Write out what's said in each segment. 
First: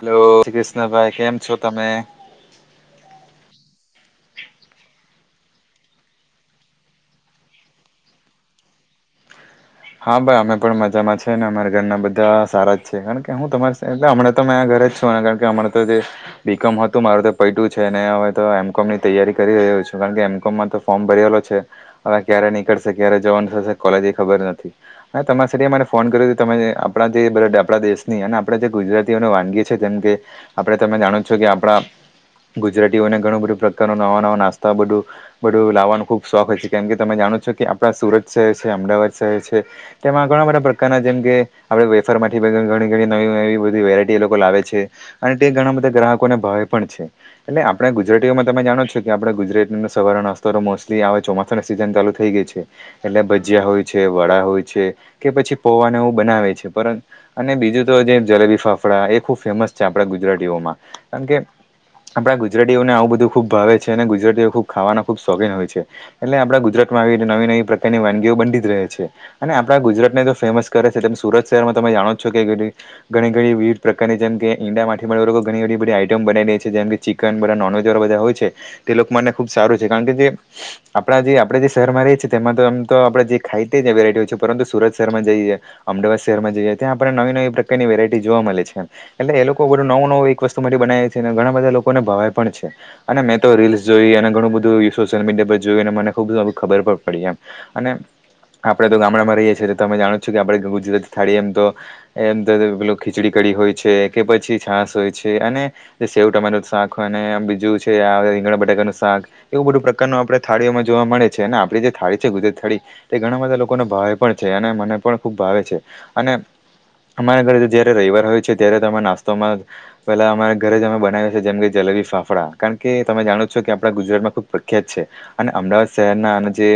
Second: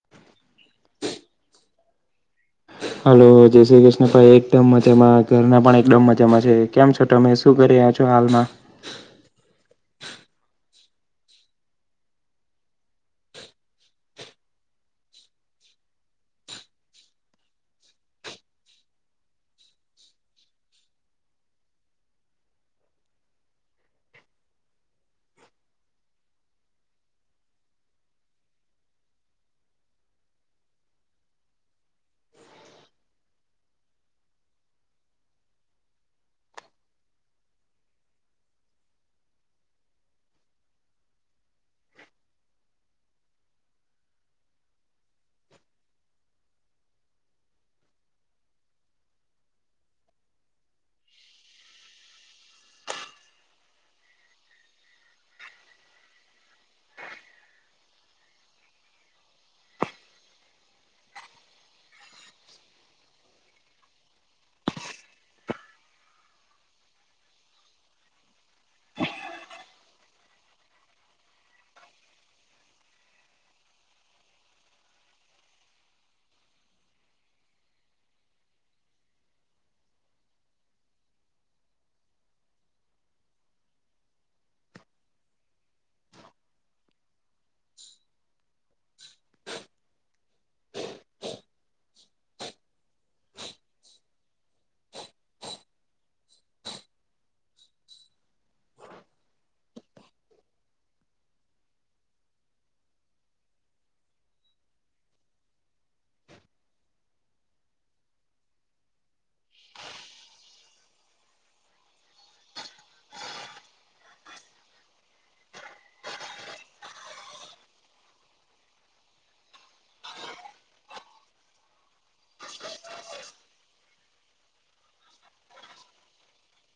Hello જય શ્રી કૃષ્ણ ભાઈ કેમ છો તમે? હલો જય શ્રી કૃષ્ણ ભાઈ એકદમ મજામાં ઘરના પણ એકદમ મજામાં છે કેમ છો. તમે શું કરી રીયા છો હાલમાં? હા ભાઈ અમે પણ મજામાં છે ને અમારા ઘરના બધા સારા જ છે કારણ કે હું તમાર સાથે હમણાં તો મેં ઘરે જ છું ને ત્યાં આગળ હમણાં [unintelligible] તો તે બીકોમ હતું મારું તો પૈટયુ છે ને હવે તો એમ કોમ ની તૈયારી કરી રહ્યો છું કારણ કે એમ કોમમાં તો ફોર્મ ભરેલો છે હવે ક્યારે નીકળશે ક્યારે જવાનું થશે કોલેજ એ ખબર નથી. મે તમારા [unintelligible] મને ફોન કર્યો તમે આપણા જે આપણા દેશની અને આપણા જે ગુજરાતીઓને વાનગી છે તેમ કે. આપણે તમે જાણો છો કે આપણા ગુજરાતીઓને ઘણું બધું પ્રકારનું નવા નવા નાસ્તા બધું. બધું લાવાનો ખુબ શોખ હોય છે કેમ કે તમે જાણો છો કે આપણા સુરત શહેર છે અમદાવાદ શહેર છે. તેમાં ધણાં બધાં પ્રકારના જેમ કે, હવે વેફાર માંથી બનેલી ઘણી ઘણી નવી નવી બધી વેરાયટી એ લોકો લાવે છે. અને તે ઘણા બધા ગ્રાહકોને ભાવે પણ છે. એટલે આપણે ગુજરાતીઓમાં તમે જાણો છો કે આપણે ગુજરાત ની અંદર સવાર નાસ્તો તો મોસ્ટલી આવે ચોમાસ સીઝન ચાલુ થઈ ગઈ છે એટલે ભજીયા હોય છે. વડા હોય છે કે પછી પૌવાં ને એવું બનાવે છે પર અને બીજું તો જે જલેબી ફાફડા એ ખુબ ફેમસ છે આપણા ગુજરાતીઓમાં કારણ કે આપણા ગુજરાતીઓને આવું બધું ખુબ ભાવે છે અને ગુજરાતીઓ ખુબ ખાવાના ખુબ શોખીન હોય છે. એટલે આપડા ગુજરાતમાં આવી નવી નવી પ્રકારની વાનગીઓ બંધી જ રહે છે. અને આપણા ગુજરાતને જો ફેમસ કરે છે તેમ સુરત શહેરમાં તમે જાણો છો કે ઘણી ઘણી વિવિધ પ્રકારની જેમ કે ઈન્ડિયા થી લોકો ઘણીધી બધી આઈટમ બનાવી રે છે જેમ, ચિકન બધા નોનવેજ વાળા બધા હોય છે તે લોકો મને ખુબ સારું છે કારણ કે જે આપણા જે આપડે જે શહેરમાં રહી છીએ તેમાં તો આમ તો આપડે જે ખાઈ તે જ વેરાયટી હોય છે પરંતુ સુરત શહેરમાં જઈએ. અમદાવાદ શહેરમાં જઈએ ત્યાં આપણે નવી નવી પ્રકારની વેરાયટી જોવા મળે છે. એટલે એ લોકો બધું નવું નવું એક વસ્તુમાંથી બનાવે છે અને ઘણા બધા લોકોને ભાવે પણ છે. અને મેં તો રીલ્સ જોઈ અને ઘણું બધું સોશિયલ મીડિયા પર જોયું અને મને ખુબ ખબર પણ પડી એમ અને, આપડે તો ગામડામાં રહીએ છીએ તો તમે જાણો છો કે આપે ગુજરાતી થાળીએ એમ તો એમ તે પેલો ખીચડી કડી હોય છે કે પછી છાસ હોય છે અને. જે સેવ ટમેટા નું શાક હોય અને બીજું છેઆ આવે રીંગણા બટાકાનું શાક એવું બધું પ્રકારનું આપણે થાળીઓમાં જોવા મળે છે ને આપ જે થાળી છે ગુજરત થાળી તે ઘણા બધા લોકોનો ભાવે પણ છે અને મને પણ ખૂબ ભાવે છે અને અમારા ઘરે તો જયારે રવિવાર હોય છે ત્યારે તમે નાસ્તોમાં પેલા અમારા જ અમે બનાવીએ છે જેમ કે જલેબી ફાફડા કે તમે જાણો છો કે આપડા ગુજરાતમાં ખુબ પ્રખ્યાત છે. અને અમદાવાદ શહેર ના અને જે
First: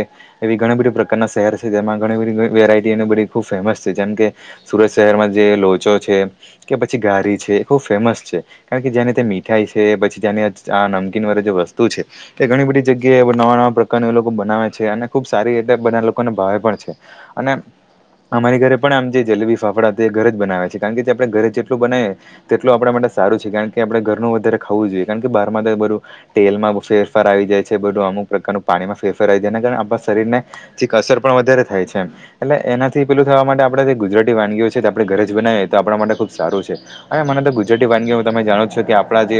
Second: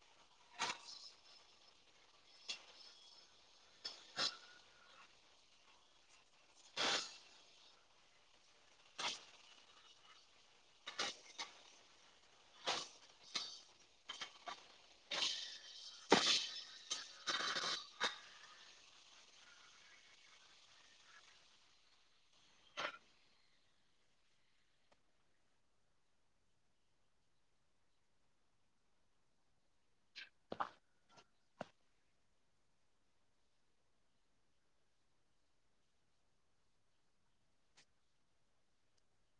એવી ઘણી બધી પ્ર ના શહેર છે જેમાં બધી વેરાયટી અને બધી ખૂબ છે જેમ કે સુરત શહેરમાં જે લોચો છે કે પછી ગારી છે એ ખૂબ ફેમસ છે. કારણ કે જેને તે મીઠાઈ છે પછી જેને આ નમકીન વાળે જે વસ્તુ છે કે ઘણી બધી જગ્યાએ એ નવા નવા પ્રકાર ન એ લોકો બનાવે છે અને ખુબ સારી દે બધા લોકોને ભાવે પણ છે અને અમારી ઘરે પણ આમ જે જલેબી ફાફડા હતા એ ઘરે જ બનાવેયા છે કારણ કે જે આપણે ઘરે જેટલું બનાવીએ તેટલું આપડા માટે સારું છે કારણ કે આપણે ઘરનું વધારે ખું જોઈએ કારણ કે બહારમાં તો એ બધું તેલમાં ફેરફાર આવી જાય છે બધું અમુક પ્રકારનું પાણીમાં ફેરફાર આવી જાયના કારણે આપડા શરીર ને છેક અસર પણ વધારે થાય છે એમ. એટલે એનાથી પેલું થવા માટે આપણે જે ગુજરાતી વાનગીઓ છે આપણેે ઘરે જ બનાવીએ તો આપણા માટે ખુબ સારું છે. અને મને તો ગુજરાતી વાનગીઓ તમે જાણો છો કે આપડા જે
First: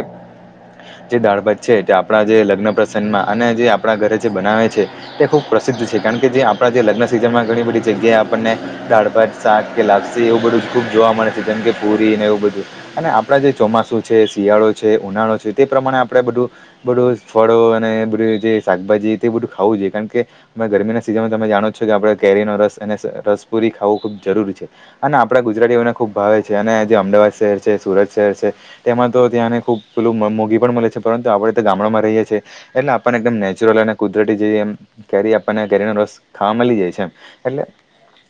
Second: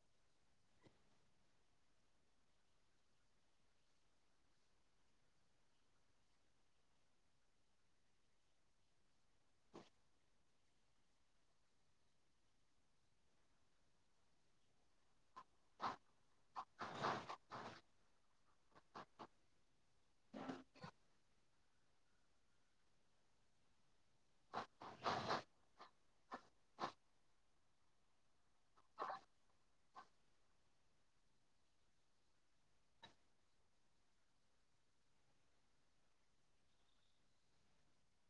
જે દાળ ભાત જે આપડા જે લગ્ન પ્રસનમાં અને જે આપડા જે બનાવે છે તે ખૂબ પ્રસિદ્ધ છે કારણ કે જે આપડા જે લગ્ન સિઝનમાં ઘણી બધી જગ્યાએ આપણને દાળભાત શાક કે લાગશે એવું બધું જ ખુબ જોવા મળે છે જેમ કે પૂરી ને એવું બધું અને આપડા જે ચોમાસુ છે શિયાળો છે ઉનાળો છે તે પ્રમાણે આપણેે બધું બધું ફળો અને બધું જે શાકભાજી તે બધું ખાવું જોઈએ કારણ કે મેં ગરમીના સિઝનમાં તમે જાણો જ છો કે આપણે કેરીનો રસ અને રસપુરી ખાવું ખૂબ જરૂરી છે અને આપણા ગુજરાતીઓને ખૂબ ભાવે છે અને જે અમદાવાદ શહેર છે સુરત શહેર છે તેમાં તો ત્યાંને ખુબ પેલું મોગી પણ મળે છે પરંતુ આપડા ગામડામાં રહીએ છીએ. એટલે આપને એકદમ નેચરલ અને કુદરતી જેવી એમ કેરી આપને કેરીનો રોસ ખા મળી જાય છે એમ એટલે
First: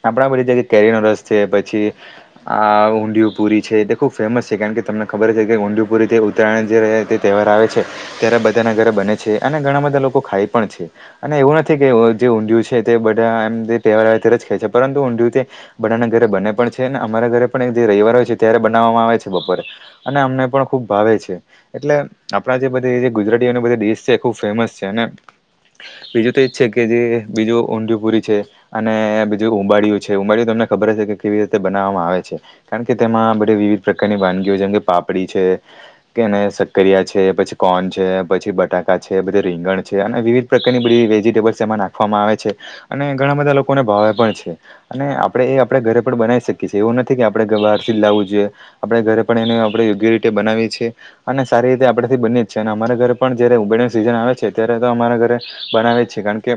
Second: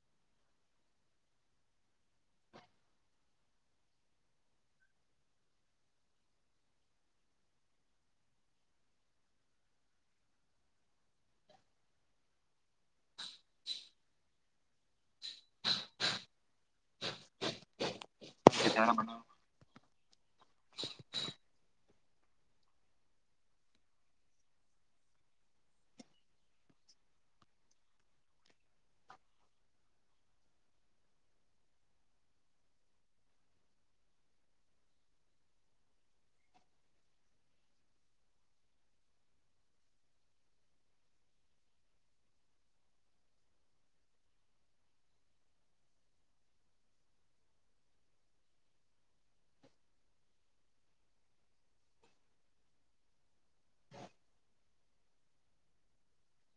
આપડા બધી જગ્યાએ કેરીનો રસ છે પછી આ ઊંધયુ પુરી છે તે ખૂબ ફેમસ છે કારણ કે તમને ખબર છે કે ઊંધય પુરી તે ઉં તરાણ જ તે તહેવાર આવે છે ત્યારે બધાના ઘરે બને છે અને ઘણા બધા લોકો ખાય પણ છે. અને એવું નથી કે જે ઊંડયું છે તે બધા એમ તહેવાર આવે તેયારે જ ખાય છે પરંતુ ઊંડયું તે બધાને ઘરે બને પણ છે ને અમારા ઘરે પણ જે રવિવાર હોય છે ત્યારે બનાવવામાં આવે છે બપોરે. અને અમને પણ ખુબ ભાવે છે. એટલે આપડા જે બધ ગુજરાતીઓ બધી ડડીશ છે એ ખુબ ફેમસ છે અને બીજું તો એ છે કે જે બીજું ઊડ્યું પૂરી છે અને બીજું ઉંબાળિયું છે ઉંબડીય તમને ખબર હશે કે કેવી રીતે બનાવવામાં આવે છે. કારણ કે તેમાં બધી વિવિધ પ્રકારની વાનગીઓ જેમ કે પાપડી છે કે એને સક્કરિયા છે પછી કોર્ન છે પછી બટાકા છેધી રીંગણ છે અને વિવિધ પ્રકારની બધી વેજી ટેબમાં નાખવામાં આવે છે અને ઘણા બધા લોકોને ભાવે પણ છે. અને આપડે એ આપડે ઘરે પણ બનાવી શકીએ છીએ એવું નથી કે આપડે બારથી જ લાવવું જોઈએ આપડે ઘરે પણ એને આપડે યોગ્ય રીતે બનાવીએ છીએ અને સારી રીતે આપડેથી બની જ છે અને અમારા ઘરે પણ જયારે ઉબળે સિઝન આવે છે ત્યારે તો અમારા ઘરે બનાવે છે. કારણ કે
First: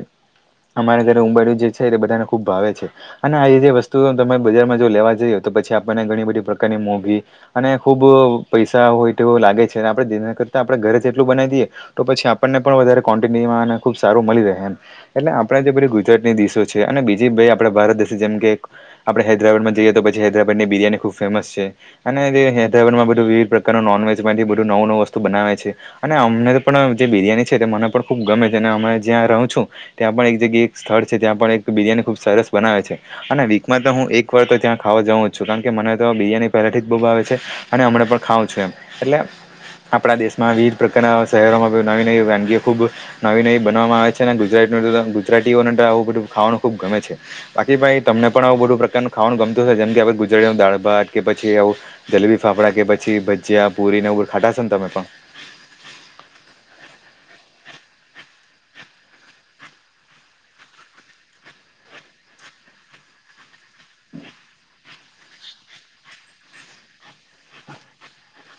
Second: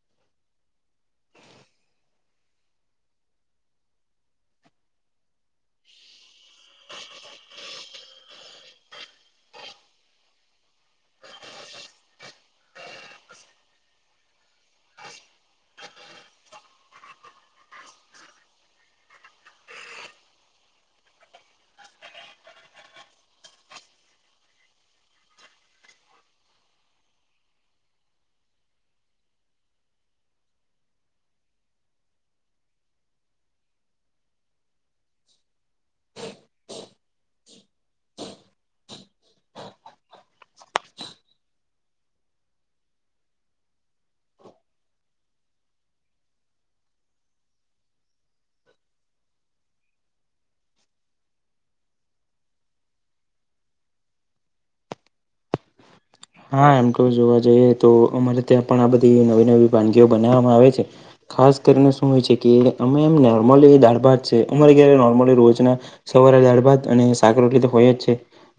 અમારા ઘરે ઉંબાડિયું જે છે તે બધાને ખુબ ભાવે છે. અને આ જે વસ્તુ તમે બજારમાં જો લેવા જઈએ તો પછી આપણને ઘણી બધી પ્રકારની મોઘી અને ખુબ અહ પૈસા હોય તેવ લાગે છે અને આપડે જે કરતા આપડે ઘરે જ એટલું બનાવી દઈએ તો પછી આપણને પણ વધારે કોંટિનનિવા ને ખુબ સારું મળી રહે એમ એટલે આપણે જે બધી ગુજરાતની ડીસો છે અને બીજી બે આપણા ભારત દેશ જેમ કે આપણે હૈદરાબાદમાં જઈએ તો પછી હૈદરાબાદની બિરયાની ખૂબ ફેમસ છે. અને જે હૈદરાબાદમાં બધું વિવિધ પ્રકારનું નોનવેજમાંથી બધું નવું નવું વસ્તુ બનાવે છે. અને અમને પણ જે બિરિયાની છે તે મને પણ ખુબ ગમે અને અમે જ્યાં રહું છું ત્યાં પણ એક જગ્યા એક સ્થળ છે ત્યાં પણ એક બિરિયાની ખુબ સરસ બનાવે છે. અને વીકમાં તો હું એક વાર તો ત્યાં ખાવા જઉં જ છું કારણ કે મને તો બિરયાની પહેલાથી જ બહુ આવે છે. અને હમણાં પણ ખાવં છું એમ એલે આપણા દેશમાં વિવિધ પ્રકારના શહેરોમાં નવી નવી વાનગી ખૂબ નવી નવી બનવામાં આવે છે ને ગુજરાત [unintelligible] ગુજરાતીઓને તો આવું બધું ખાવાનું ખુબ ગમે છે બાકી ભાઈ તમને પણ આવું બધું પ્રકારનું ખાવાનું ગમતું હશે જેમ કે આપડ ગુજરાતી દાળ ભાત કે પછી આવું જલેબી ફાફડા કે પછી ભજીયા પુરીને એવું બધું ખાતા હસો ને તમે પણ? હા એમ તો જોવા જઈએ તો અમારે ત્યાં પણ આ બધી નવી નવી વાનગીઓ બનાવવામાં આવે છે. ખાસ કરીને શું હોય છે કે અમે એમ નોર્મલી દાળ ભાત છે અમારે ઘેરે નોર્મલી રોજના સવારે દાળ ભાત અને શાક-રોટલી તો હોય જ છે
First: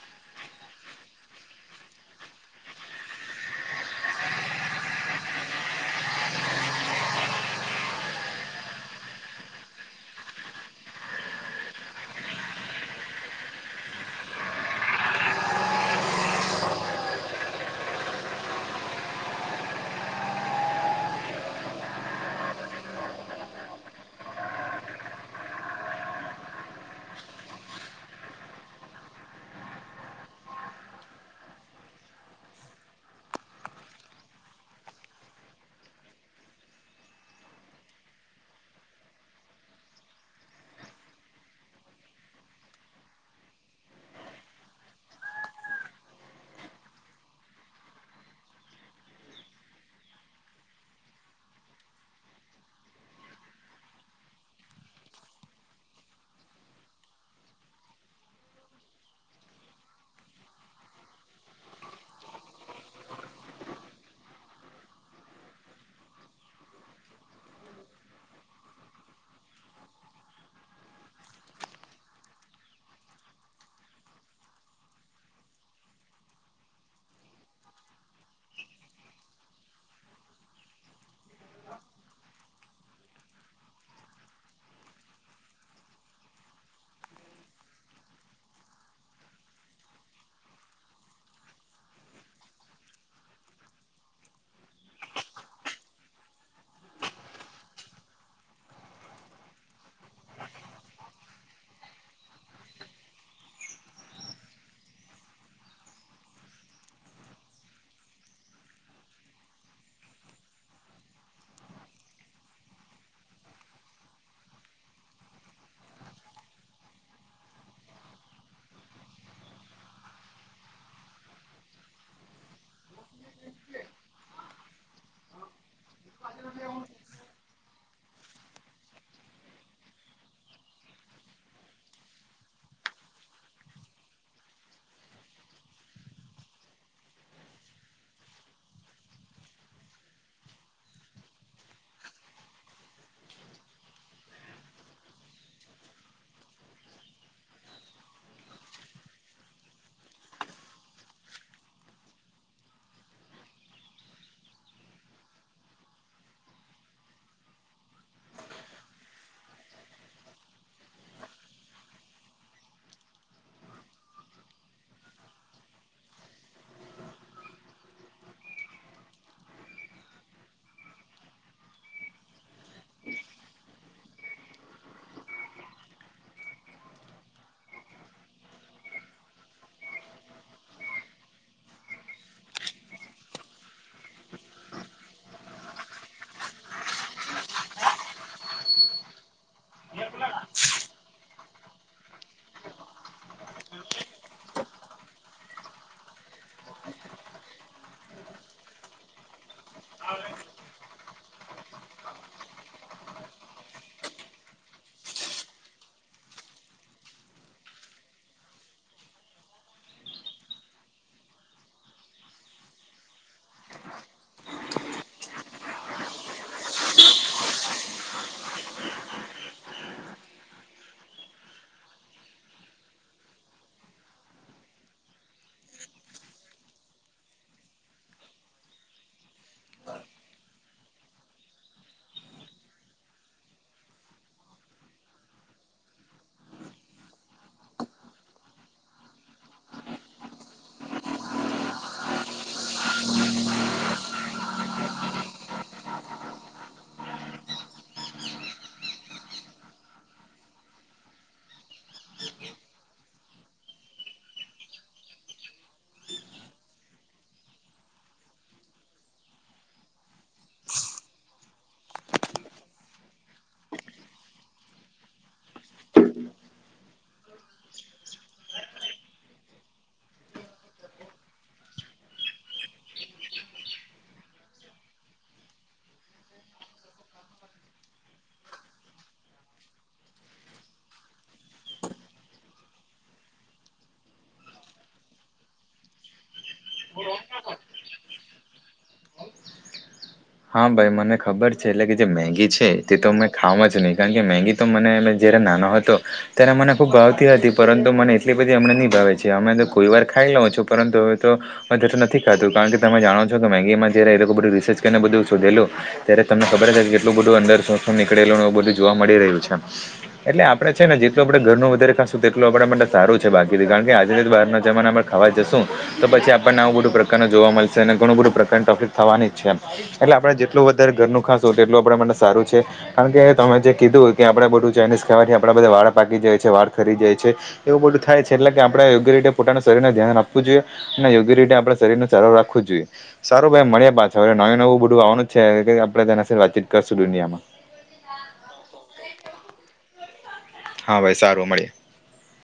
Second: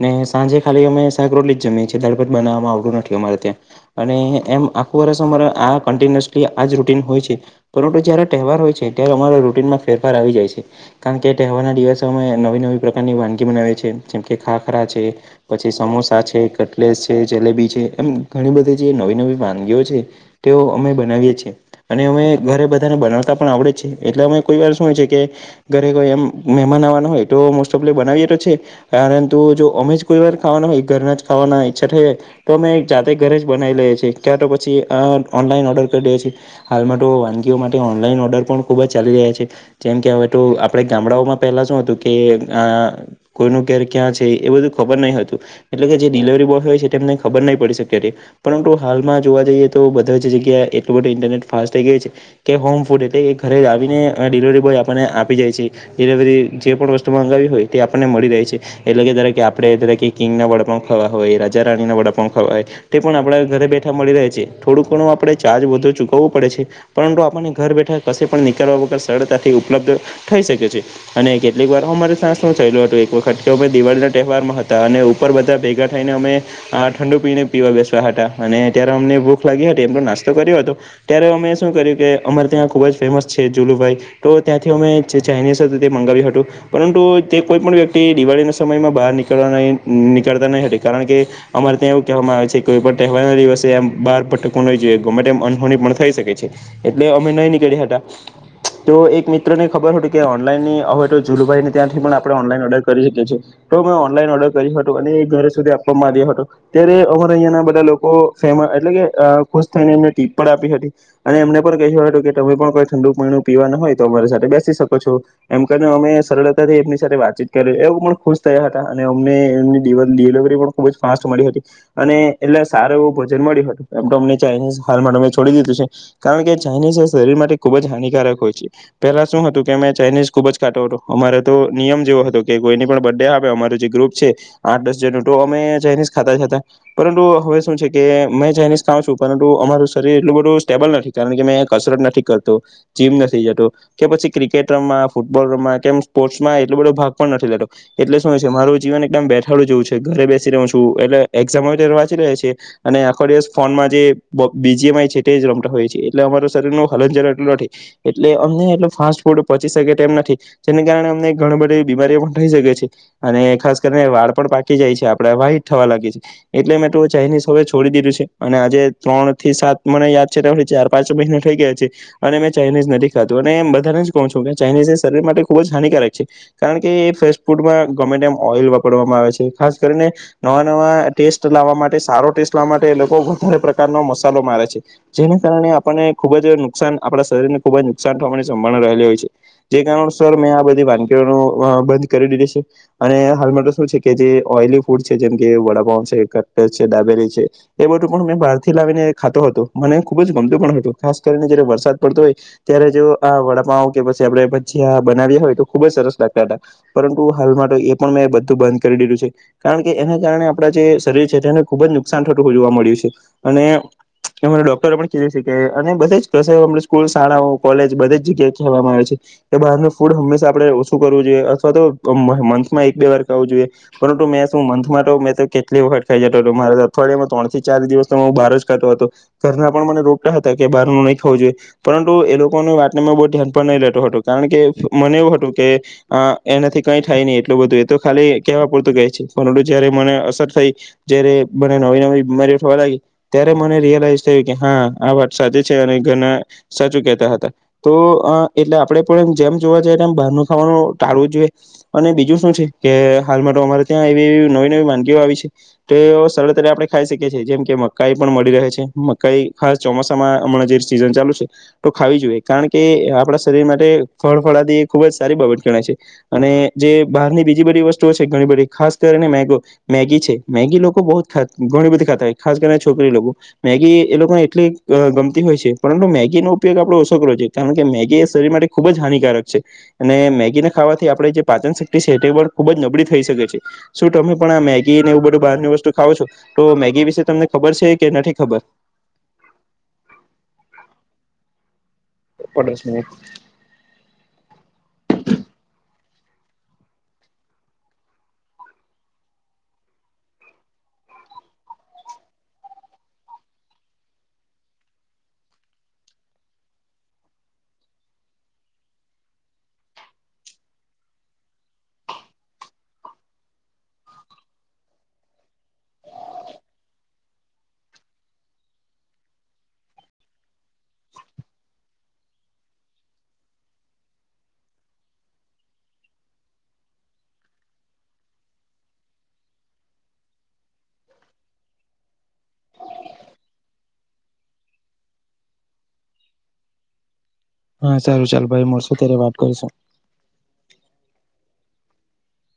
ને સાંજે ખાલી અમે શાક-રોટલી જ જમીએ છીએ દાળ-ભાત બનાવવામાં આવતું નથી અમારે ત્યાં અને એમ આખું વર્ષ અમારે આ કન્ટિન્યુઅસલી આજ રૂટીન હોય છે. પરંતુ જ્યારે તહેવાર હોય છે ત્યારે અમારા રૂટીનમાં ફેરફાર આવી જાય છે. કારણ કે તહેવારના દિવસે અમે નવી નવી પ્રકારની વાનગી બનાવીએ છે જેમ કે ખાખરા છે, પછી સમોસા છે, કટલેસ છે, જલેબી છે એમ ઘણી બધી જે નવી નવી વાનગીઓ છે તેઓ અમે બનાવીએ છીએ. અને અમે ઘરે બધાને બનાવતા પણ આવડે જ છે એટલે અમે કોઈ વાર શું હોય છે કે ઘરે કોઈ એમ મહેમાન આવવાનો હોય તો મોસ્ટ ઓફ લી બનાવીએ તો છે. પરંતુ જો અમે જ કોઈ વાર ખાવાના હોય ઘરના જ ખાવાના હોય ઈચ્છા થઈ ગય તો મેં જાતે ઘરે જ બનાવી લઈએ છીએ ક્યાં તો પછી ઓનલાઈન ઓર્ડર કરી દઈએ છીએ. હાલમાં તો વાનગીઓ માટે ઓનલાઈન ઓર્ડર પણ ખુબ જ ચાલી રહ્યા છે. જેમ કે હવે તો આપડે ગામડાઓમાં પહેલા શું હતું કે આ કોઈનું ઘેર ક્યાં છે એ બધું ખબર નહિ હતું એટલે કે જે ડિલવરી બોય હોય છે તેમને ખબર નહી પડી શકતી હતી. પરંતુ હાલમાં જોવા જઈએ તો બધા જ જગ્યાએ એટલું બધું ઇન્ટરનેટ ફાસ્ટ થઈ ગયુ છે કે હોમ ફૂડ એટલે ઘરે આવીને ડિલિવરી બોય આપણને આપી જાય છે. ડિલિવરી જે પણ વસ્તુ મંગાવી હોય તે આપણને મળી રહે છે. એટલે કે ધારો કે આપડે ધારો કે કિંગના વડાપાવ ખાવા હોય રાજા-રાણીના વડાપાવ ખાવા હોય તે પણ આપણા ઘરે બેઠા મળી રહે છે થોડું ઘણું આપડણે ચાર્જ વધુ ચૂકવવો પડે છે. પરંતુ આપણને ઘર બેઠા કશે પણ નીકળ્યા વગર સરળતાથી ઉપલબ્ધ થઈ શકે છે. અને કેટલીક વાર અમારે સાસમાં થયેલો હતો એક વખત કે અમે દિવાળીના તહેવારમાં હતા અને ઉપર બધા ભેગા થઈને અમે ઠંડુ પીને પીવા બેસયા હતા અને ત્યારે અમને ભૂખ લાગી હતી એમતો નાસ્તો કર્યો હતો ત્યારે અમે શું કર્યું કે અમારે ત્યાં ખુબ જ ફેમસ છે જુલુભાઈ તો ત્યાંથી અમે જે ચાઇનીઝ હતું તે મંગાવ્યું હતું. પરંતુ તે કોઈ પણ વ્યક્તિ દિવાળીના સમયમાં બહાર નીકળવા નહી નીકળતા નહીં કારણ કે, અમારે ત્યાં એવું કહેવામાં આવે છે કે કોઈ પણ તહેવારના દિવસે એમ બાર ભટકવું ન જોઈએ ગમે તેમ અનહોની પણ થઈ શકે છે. એટલે અમે નહી નીકળ્યા હતા. [inaudible] તો એક મિત્રને ખબર હતું કે ઓનલાઈનની હવે તો જુલુભાઈ ને ત્યાંથી પણ આપણે ઓનલાઈન ઓર્ડર કરી શકીએ છીએ. તો મેં ઓનલાઈન ઓર્ડર કર્યું હતું અને એ ઘરે સુધી આપવામાં આવ્યો હ તો. ત્યારે અમાર અહિયાંના બધા લોકો ફેમસ એટલે કે ખુશ થઈને એમને ટીપ પણ આપી હતી. અને એમને પણ કહ્યું હતું કે તમે પણ કોઈ ઠંડુ પાણું પીવા ના હોય તો અમારી સાથે બેસી શકો છો. એમ કરીને અમે સરળતાથી એમની સાથે વાતચીત કરી એવું પણ ખુશ થયા હતા અને અમને એમ દિવન દિલ તે ઓ ખુબજ ફાસ મળ્યું હતુ અને એટલે સારું એવું ભોજન મળ્યું હતું એમ તો અમને ચાઇનીઝ હાલ મે છોડી દીધું છે. કારણ કે ચાઇનીઝ એ શરીર માટે ખુબ જ હાનિકારક હોય છે. પેલા શું હતું કે અમે ચાઇનીઝ ખુબ જ ખાતો હતો અમારો તો નિયમ જ એવો હતો કે કોઈની પણ બર્થ ડે આવે અમારો જે ગ્રુપ છે આઠ દસ જણ તો અમે ચાઇનીઝ ખાતા જ હતા. પરંતુ હવે શું છે કે મેં ચાઇનીઝ ખાઉં છું પરંતુ અમારું શરીર એટલું બધું સ્ટેબલ નથી કારણ કે મેં કસરત નથી કરતો જીમ નથી જતો કે પછી ક્રિકેટમાં ફૂટબોલમાં કેમ સ્પોર્ટ્સમાં એટલો બધો ભાગ પણ નથી લેતો. એટલે શુંય છે મારું જીવન એકદમ બેઠાડું જેવું છે ઘરે બેસી રહ્યો છું એટલે એક્ઝામો વાંચી લય છે. અને આખો દિવસ ફોનમાં જે બીજી એમ આઈ છે તે જ રમતા હોય છે એટલે અમારો શરીર ન હલન ચલન એટલું નથી. એટલે અમને એટલો ફાસ્ટ ફૂડ પહોંચી શકે તેમ નથી. જેને કારણે અમને ઘણી બધી બીમારીઓ પણ થઈ શકે છે. અને ખાસ કરીને વાળ પણ પાકી જાય છે આપડે વાઈટ થવા લાગે છે. એટલે મેં તો ચાઇનીઝ હવે છોડી દીધું છે અને આજે ત્રણ થી સાત મને યાદ છે ચાર પાંચો મહિના થઇ ગયા છે. અને મેં ચાઇનીઝ નથી ખાતું અને બધાને જ કહું છું કે ચાાઈનીઝ એ શરીર માટે ખુબ જ હાનિકારક છે. કારણ કે એ ફાસ્ટ ફૂડમાં ગમે તે એમ ઓઈલ વાપરવામાં આવે છે ખાસ કરીને નવા નવા ટેસ્ટ લાવવા માટે સારો ટેસ્ટ લાવવા માટે એ લોકો વધારે પ્રકારનો મસાલો મારે છે. જેને કારણે આપણને ખુબ જ નુકસાન આપણા શરીરને ખુબ જ નુકસાન થવાની સંભાવના રહેલી હોય છે. જે કારણ સર મેં આ બધી વાનગીઓ અહ બંધ કરી દીધી છે. અને હાલમાં તો શું છે કે જે ઓઈલી ફૂડ છે જેમ વડાપાવ છે ક્ટર છે ડાબેરી છે એ પણ મેં બહાર થી લાવીને ખાતો હતો. મને ખુબ જ ગમતું પણ હતું ખાસ કરીને જ્યારે વરસાદ પડતો હોય ત્યારે જો આ વડાપાઓ કે પછી આપડે ભજીયા બનાવ્યા હોય તો ખુબ જ સરસ લાગતા હતા. પરંતુ હાલમાં તો એ પણ મેં બધું બંધ કરી દીધું છે. કારણ કે એને કારણે આપડા જે શરીર છે તેને ખુબ જ નુકસાન થતું જોવા મળ્યું છે. અને એમને ડોક્ટર પણ કહેસે અને બધ જ કહે છે સ્કૂલ શાળાઓ કોલેજ બધી જગ્યાએ કહેવામાં આવે છે. કે બહારનું ફૂડ હંમેશા આપડે ઓછું કરવું જોઈએ અથવા તો મંથમાં એક બે વાર ખાવું જોઈએ. પરંતુ મેં શું મંથમાં તો મેં તો કેટલી વખત ખાઈ જતો હતો મારે અઠવાડિયામાં ત્રણ થી ચાર દિવસ તોમાં હું બહાર જ ખાતો હતો. ઘરના પણ મને રોટલા હતા કે બાર નહીં ખાવું જોઈએ. પરંતુ એ લોકોની વાતને મેં બહુ ધ્યાન પણ નહી લેતું હતું કારણ કે મને એવું હતું કે અહ એનાથી કઈ થાય નહી એટલું બધું એ તો ખાલી કેવા પૂરતું છે. પણું જયારે મને અસર થઈ જ્યારે મને નવી નવી બીમારીઓ થવા લાગી ત્યારે મને રિયલાઈઝ થયું કે હા આ વાત સાચી છે અને ઘણા સાચું કેતા હતા. તો અહ એટલે આપડે જેમ જોવા જઈએ તેમ બહારનું ખાવાનું જોઈએ. અને બીજું શું છે કે હાલમાં તો અમારે ત્યાં એવી નવી નવી માંનગીઓ આવી છે તે ઓ સરળતા આપણે ખાઈ શકીએ છીએ જેમ કે મકાઈ પણ મળી રહે છે મકાઈ ખાસ ચોમાસામાં હમણાં જે સિઝન ચાલુ છે તો ખાવી જોઈએ કારણ કે આપડા શરીર માટે ફળ ફળાથી ખુબ જ સારી બાબત ગણાય છે અને જે બહારની બીજી બધી વસ્તુઓ છે ઘણી બધી ખાસ કરીને મેગો મેગી છે. મેગી લોકો બોહોત ઘણી બધી ખાતા હોય ખાસ કરીને છોકરી લોકો. મેગી એ લોકોને એટલી ગમતી હોય છે પરંતુ મેગીનો ઉપયોગ આપણો ઓછો કરવો જોઈએ. કારણ કે મેગી એ શરીર માટે ખૂબ જ હાનિકારક છે. અને મેગીને ખાવાથી આપડે જે પાચન શક્તિ છે. એ પણ ખુબ જ નબળી થઈ શકે છે. શું તમે પણ આ મેગી ને એવું બધું બહારની વસ્તુ ખાવો છો તો મેગી વિશે તમને ખબર છે કે નથી ખબર. હા, ભાઈ મને ખબર છે. એટલે કે જે મેગી છે તે તો અમે ખાવા જ નહીં. કારણ કે મેગી તો મને જય્યારે નાનો હતો. ત્યારે મને ખુબ ભાવતી હતી. પરંતુ મને એટલી બધી અમને નહી ભાવે છે અમે તો કોઈ વાર ખાઈ લઉ છું. પરંતુ હવે તો હ તે નથી ખાતું, કારણ કે તમે જાણો છો કે મેગીમાં જયારે એ લોકો બધું રિસર્ચ કરીને બધું શોધેલુ. ત્યારે તમને ખબર છે, કે કેટલું બધું અંદર શોણ નીકળેલું એવું બધું જોવા મળી રહ્યું છે. એટલે આપડે છે ને જેટલું આપણે ઘરનું વધારે ખાશું તેટલું આપણા માટે સારું છે. બાકીથી કારણ કે આજેથી જ બહારના જમાનામાં ખાવા જશું તો પછી આપણને આવું બધું પ્રકારનું જોવા મળશે અને ઘણું બધું પ્રકારનું ટોપિક થવાની જ છે. એટલે આપડણે જેટલું વધારે ઘરનું ખાાસું તેટલું આપ માટે સારું છે. કારણ કે તમે જે કીધું કે આપણેે બધું ચાઇનીઝ ખાવાથી આપણા બધા વાળ પાકી જાય છે, વાળ ખરી જાય છે. એવું બધું થાય છે એટલે કે આપણે યોગ્ય રીતે પોતાના શરીરને ધ્યાન રાખવું જોઈએ. અને યોગી રીતે આપડે શરીરું ચારો રાખવું જ જોઈએ. સારું ભાઈ મળ્યા પાછા. હ નવેું નવું બધું આવવાનું જ છે આપણે તેના સાથે વાતચીત કરશું દુનિયામાં. હા, ચાલું ચાલ ભાઈ મળશું ત્યારે વાત કરીશું. હા ભાઈ સારું મળીએ.